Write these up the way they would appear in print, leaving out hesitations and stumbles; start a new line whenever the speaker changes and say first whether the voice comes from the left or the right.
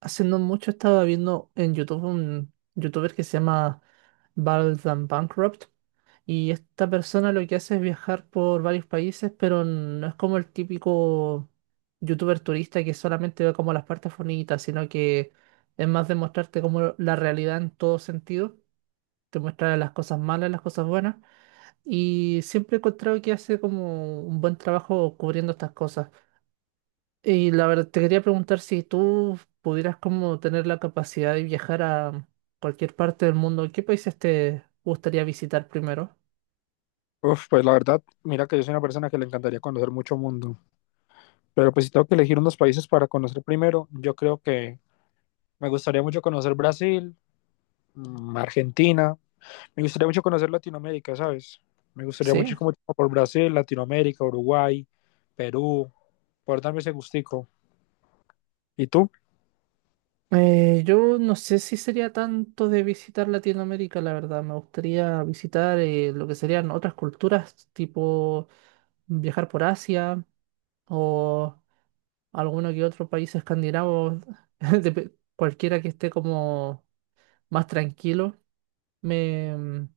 right: Hace no mucho estaba viendo en YouTube un youtuber que se llama Baldan Bankrupt y esta persona lo que hace es viajar por varios países, pero no es como el típico youtuber turista que solamente ve como las partes bonitas, sino que es más de mostrarte como la realidad en todo sentido, te muestra las cosas malas, las cosas buenas y siempre he encontrado que hace como un buen trabajo cubriendo estas cosas. Y la verdad, te quería preguntar si tú pudieras como tener la capacidad de viajar a cualquier parte del mundo, ¿qué países te gustaría visitar primero?
left: Uf, pues la verdad, mira que yo soy una persona que le encantaría conocer mucho mundo, pero pues si tengo que elegir unos países para conocer primero, yo creo que me gustaría mucho conocer Brasil, Argentina, me gustaría mucho conocer Latinoamérica, ¿sabes? Me gustaría mucho
right: Sí.
left: como por Brasil, Latinoamérica, Uruguay, Perú, por darme ese gustico. ¿Y tú?
right: Yo no sé si sería tanto de visitar Latinoamérica, la verdad. Me gustaría visitar lo que serían otras culturas, tipo viajar por Asia o alguno que otro país escandinavo, cualquiera que esté como más tranquilo, me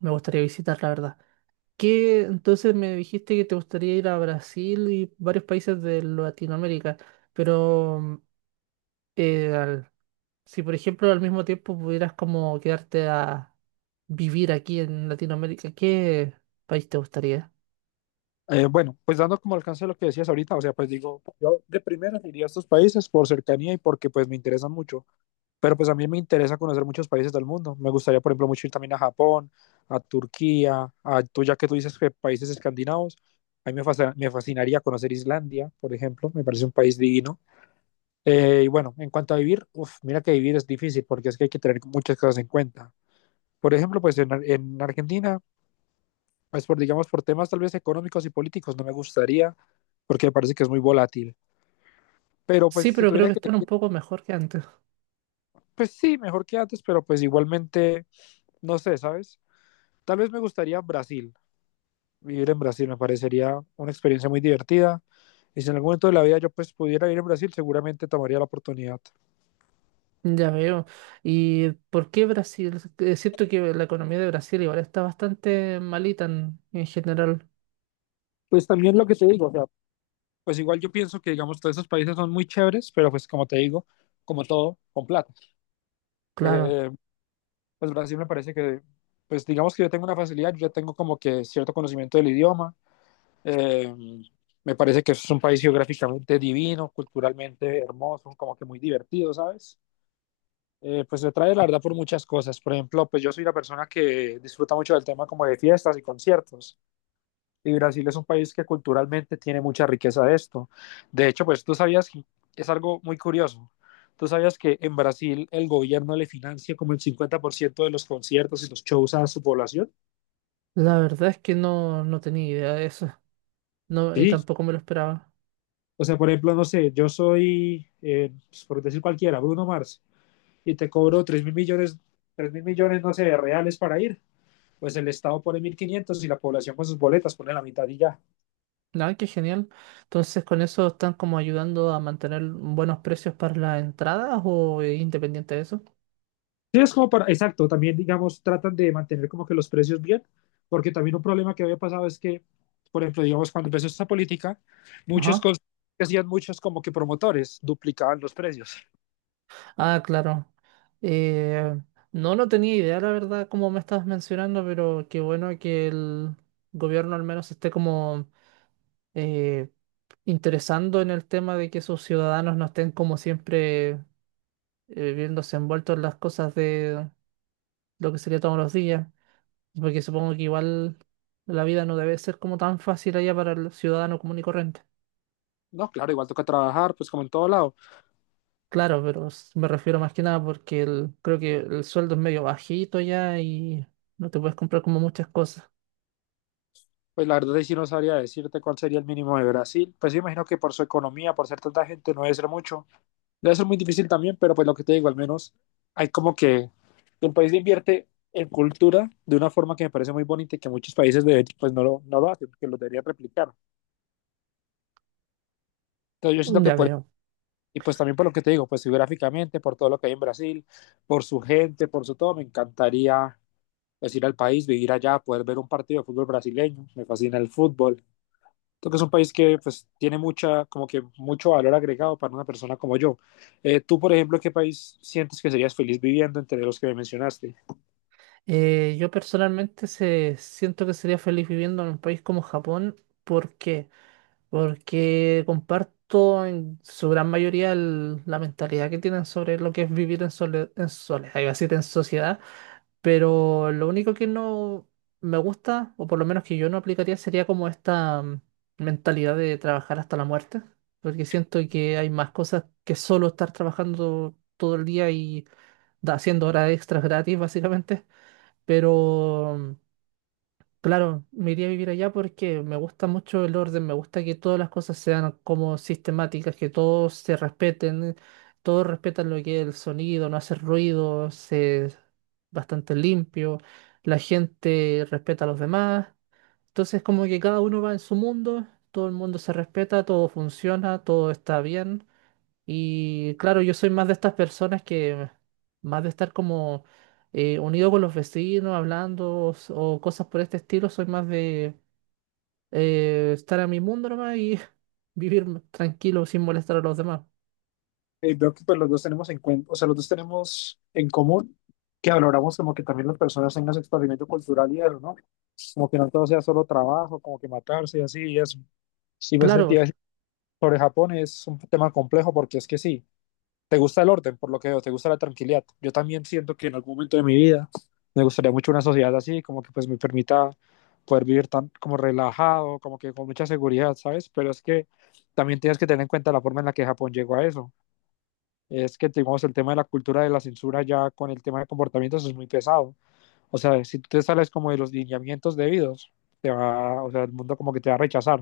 right: gustaría visitar, la verdad. ¿Qué? Entonces me dijiste que te gustaría ir a Brasil y varios países de Latinoamérica, pero eh, al- si por ejemplo al mismo tiempo pudieras como quedarte a vivir aquí en Latinoamérica, ¿qué país te gustaría?
left: Bueno, pues dando como alcance a lo que decías ahorita, o sea, pues digo, yo de primera iría a estos países por cercanía y porque pues me interesan mucho, pero pues a mí me interesa conocer muchos países del mundo. Me gustaría, por ejemplo, mucho ir también a Japón, a Turquía, a tú ya que tú dices que países escandinavos, a mí me, me fascinaría conocer Islandia, por ejemplo, me parece un país divino. Y bueno, en cuanto a vivir, uf, mira que vivir es difícil porque es que hay que tener muchas cosas en cuenta. Por ejemplo, pues en, en Argentina pues por, digamos, por temas tal vez económicos y políticos no me gustaría, porque me parece que es muy volátil. Pero
right: Sí,
left: pues si
right: pero creo
left: tuviera
right: que
left: que,
right: están un poco mejor que antes.
left: pues sí, mejor que antes, pero pues igualmente, no sé, ¿sabes? Tal vez me gustaría Brasil, vivir en Brasil, me parecería una experiencia muy divertida. Y si en algún momento de la vida yo pues pudiera ir a Brasil, seguramente tomaría la oportunidad.
right: Ya veo. ¿Y por qué Brasil? Es cierto que la economía de Brasil igual está bastante malita en general.
left: Pues también lo que te digo, o sea, pues igual yo pienso que, digamos, todos esos países son muy chéveres, pero pues como te digo, como todo, con plata.
right: Claro,
left: Eh, pues Brasil me parece que, pues digamos que yo tengo una facilidad, yo ya tengo como que cierto conocimiento del idioma. Eh, Me parece que es un país geográficamente divino, culturalmente hermoso, como que muy divertido, ¿sabes? Pues me trae la verdad por muchas cosas. Por ejemplo, pues yo soy una persona que disfruta mucho del tema como de fiestas y conciertos. Y Brasil es un país que culturalmente tiene mucha riqueza de esto. De hecho, pues tú sabías que es algo muy curioso. Tú sabías que en Brasil el gobierno le financia como el 50% de los conciertos y los shows a su población.
right: la verdad es que no, no tenía idea de eso. No, y
left: Sí.
right: tampoco me lo esperaba.
left: O sea, por ejemplo, no sé, yo soy, pues, por decir cualquiera, Bruno Mars, y te cobro 3.000.000.000, no sé, de reales para ir. Pues el Estado pone 1.500 y la población con sus boletas pone la mitad y ya.
right: Ah, qué genial. Entonces, ¿con eso están como ayudando a mantener buenos precios para las entradas o es independiente de eso?
left: Sí, es como para, exacto, también digamos, tratan de mantener como que los precios bien, porque también un problema que había pasado es que, por ejemplo, digamos, cuando empezó esta política, muchos
right: Ajá.
left: cons- hacían muchos como que promotores duplicaban los precios.
right: Ah, claro. Eh, no, no tenía idea, la verdad, como me estabas mencionando, pero qué bueno que el gobierno al menos esté como eh, interesando en el tema de que sus ciudadanos no estén como siempre viéndose envueltos en las cosas de lo que sería todos los días. Porque supongo que igual la vida no debe ser como tan fácil allá para el ciudadano común y corriente.
left: No, claro, igual toca trabajar, pues como en todo lado.
right: Claro, pero me refiero más que nada porque creo que el sueldo es medio bajito ya y no te puedes comprar como muchas cosas.
left: Pues la verdad es que no sabría decirte cuál sería el mínimo de Brasil. Pues yo imagino que por su economía, por ser tanta gente, no debe ser mucho, debe ser muy difícil también, pero pues lo que te digo, al menos hay como que el país invierte en cultura de una forma que me parece muy bonita y que muchos países de hecho pues no lo hacen, porque lo deberían replicar. Entonces yo
right: Mm,
left: siento que
right: ya
left: por,
right: veo.
left: y pues también por lo que te digo, pues geográficamente, por todo lo que hay en Brasil, por su gente, por su todo, me encantaría pues ir al país, vivir allá, poder ver un partido de fútbol brasileño, me fascina el fútbol, creo que es un país que pues tiene mucha, como que mucho valor agregado para una persona como yo. Tú, por ejemplo, ¿qué país sientes que serías feliz viviendo entre los que me mencionaste?
right: Yo personalmente siento que sería feliz viviendo en un país como Japón. ¿Por qué? Porque comparto en su gran mayoría la mentalidad que tienen sobre lo que es vivir en, en soledad, iba a decir en sociedad. Pero lo único que no me gusta, o por lo menos que yo no aplicaría, sería como esta mentalidad de trabajar hasta la muerte, porque siento que hay más cosas que solo estar trabajando todo el día y haciendo horas extras gratis, básicamente. Pero claro, me iría a vivir allá porque me gusta mucho el orden, me gusta que todas las cosas sean como sistemáticas, que todos se respeten, todos respetan lo que es el sonido, no hace ruido, es bastante limpio, la gente respeta a los demás, entonces como que cada uno va en su mundo, todo el mundo se respeta, todo funciona, todo está bien. Y claro, yo soy más de estas personas que más de estar como unido con los vecinos, hablando o cosas por este estilo, soy más de estar a mi mundo nomás y vivir tranquilo sin molestar a los demás.
left: Veo que pues los dos tenemos en o sea, los dos tenemos en común que valoramos como que también las personas tengan su experimento cultural y eso, ¿no? Como que no todo sea solo trabajo, como que matarse y así y eso. Y pues el
right: Claro,
left: sobre Japón es un tema complejo porque es que sí. Te gusta el orden, por lo que veo, te gusta la tranquilidad. Yo también siento que en algún momento de mi vida me gustaría mucho una sociedad así, como que pues me permita poder vivir tan como relajado, como que con mucha seguridad, ¿sabes? Pero es que también tienes que tener en cuenta la forma en la que Japón llegó a eso. Es que tenemos el tema de la cultura de la censura ya con el tema de comportamientos es muy pesado. O sea, si tú te sales como de los lineamientos debidos, te va, o sea, el mundo como que te va a rechazar.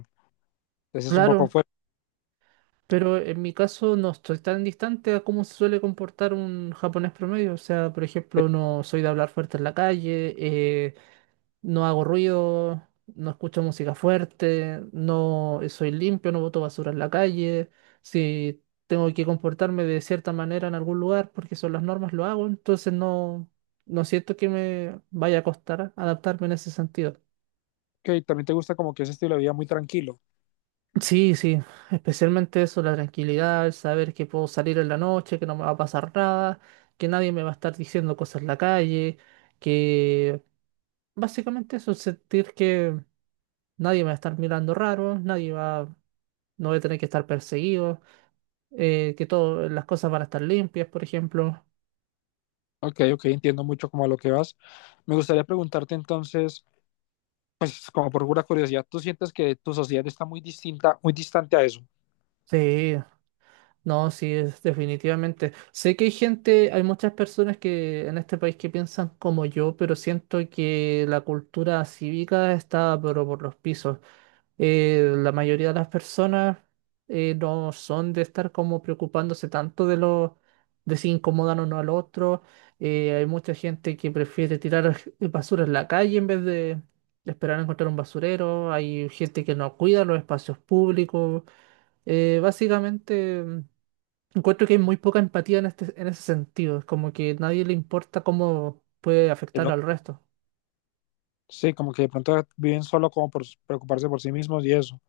left: Entonces es un poco
right: claro,
left: fuerte.
right: pero en mi caso no estoy tan distante a cómo se suele comportar un japonés promedio. O sea, por ejemplo, no soy de hablar fuerte en la calle, no hago ruido, no escucho música fuerte, no soy limpio, no boto basura en la calle, si tengo que comportarme de cierta manera en algún lugar porque son las normas, lo hago, entonces no, no siento que me vaya a costar adaptarme en ese sentido.
left: Ok, también te gusta como que ese estilo de vida muy tranquilo.
right: Sí, sí, especialmente eso, la tranquilidad, el saber que puedo salir en la noche, que no me va a pasar nada, que nadie me va a estar diciendo cosas en la calle, que básicamente eso, sentir que nadie me va a estar mirando raro, nadie va no voy a tener que estar perseguido, que todas las cosas van a estar limpias, por ejemplo.
left: Ok, ok, entiendo mucho como a lo que vas. Me gustaría preguntarte entonces, pues como por pura curiosidad, ¿tú sientes que tu sociedad está muy distinta, muy distante a eso?
right: Sí, no, sí, es definitivamente. Sé que hay gente, hay muchas personas que en este país que piensan como yo, pero siento que la cultura cívica está pero por los pisos. La mayoría de las personas no son de estar como preocupándose tanto de los de si incomodan o no al otro. Hay mucha gente que prefiere tirar basura en la calle en vez de esperar a encontrar un basurero. Hay gente que no cuida los espacios públicos. Básicamente, encuentro que hay muy poca empatía en este, en ese sentido. Es como que nadie le importa cómo puede
left: Que
right: afectar
left: no,
right: al resto.
left: sí, como que de pronto viven solo como por preocuparse por sí mismos y eso.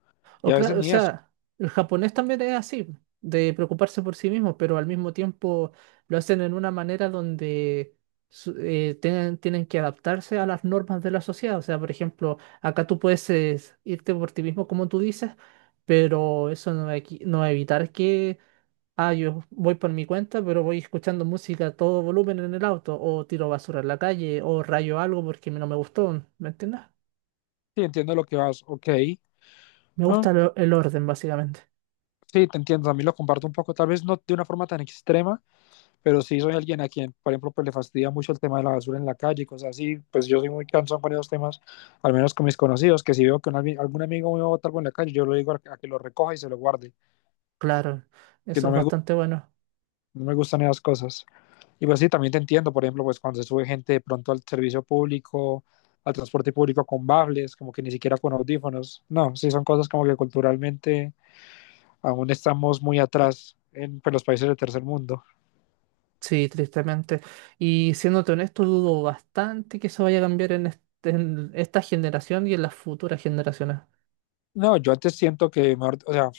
left: Y
right: O,
left: a veces
right: o
left: ni eso.
right: sea, el japonés también es así, de preocuparse por sí mismo, pero al mismo tiempo lo hacen en una manera donde tienen que adaptarse a las normas de la sociedad. O sea, por ejemplo, acá tú puedes irte por ti mismo, como tú dices, pero eso no va a no va a evitar que, ah, yo voy por mi cuenta, pero voy escuchando música a todo volumen en el auto, o tiro basura en la calle, o rayo algo porque no me gustó, ¿me entiendes?
left: Sí, entiendo lo que vas. Ok.
right: Me
left: Ah,
right: gusta el orden, básicamente.
left: sí, te entiendo. También lo comparto un poco, tal vez no de una forma tan extrema, pero sí soy alguien a quien, por ejemplo, pues le fastidia mucho el tema de la basura en la calle y cosas así, pues yo soy muy cansón con esos temas, al menos con mis conocidos, que si veo que un algún amigo me va a botar algo en la calle, yo lo digo a que lo recoja y se lo guarde,
right: Claro,
left: que
right: eso
left: no
right: es
left: me,
right: bastante bueno.
left: no me gustan esas cosas. Y pues sí, también te entiendo, por ejemplo, pues cuando se sube gente de pronto al servicio público, al transporte público con bables, como que ni siquiera con audífonos, no, sí son cosas como que culturalmente aún estamos muy atrás en pues, los países del tercer mundo.
right: Sí, tristemente. Y siéndote honesto, dudo bastante que eso vaya a cambiar en, en esta generación y en las futuras generaciones.
left: No, yo antes siento que, mejor, o sea,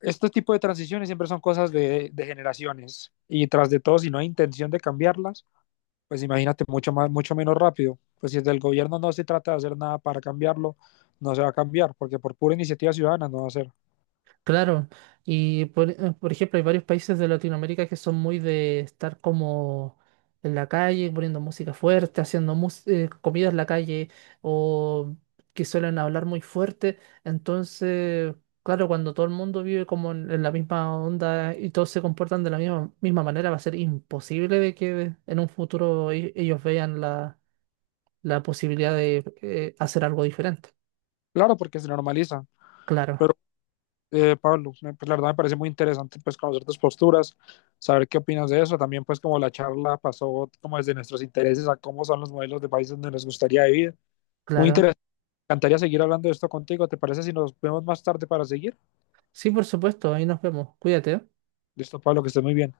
left: este tipo de transiciones siempre son cosas generaciones y tras de todo, si no hay intención de cambiarlas, pues imagínate mucho, más, mucho menos rápido. Pues si desde el gobierno no se trata de hacer nada para cambiarlo, no se va a cambiar, porque por pura iniciativa ciudadana no va a ser.
right: Claro, y por ejemplo hay varios países de Latinoamérica que son muy de estar como en la calle, poniendo música fuerte, haciendo comida en la calle o que suelen hablar muy fuerte. Entonces, claro, cuando todo el mundo vive como en la misma onda y todos se comportan de la misma manera, va a ser imposible de que en un futuro ellos vean la, la posibilidad de hacer algo diferente.
left: Claro, porque se normaliza.
right: Claro,
left: Pero, Pablo, me, pues la verdad me parece muy interesante pues conocer tus posturas, saber qué opinas de eso. También pues como la charla pasó como desde nuestros intereses a cómo son los modelos de países donde nos gustaría vivir. Muy
right: claro.
left: interesante. Me encantaría seguir hablando de esto contigo. ¿Te parece si nos vemos más tarde para seguir?
right: Sí, por supuesto, ahí nos vemos. Cuídate. ¿Eh?
left: Listo, Pablo, que estés muy bien.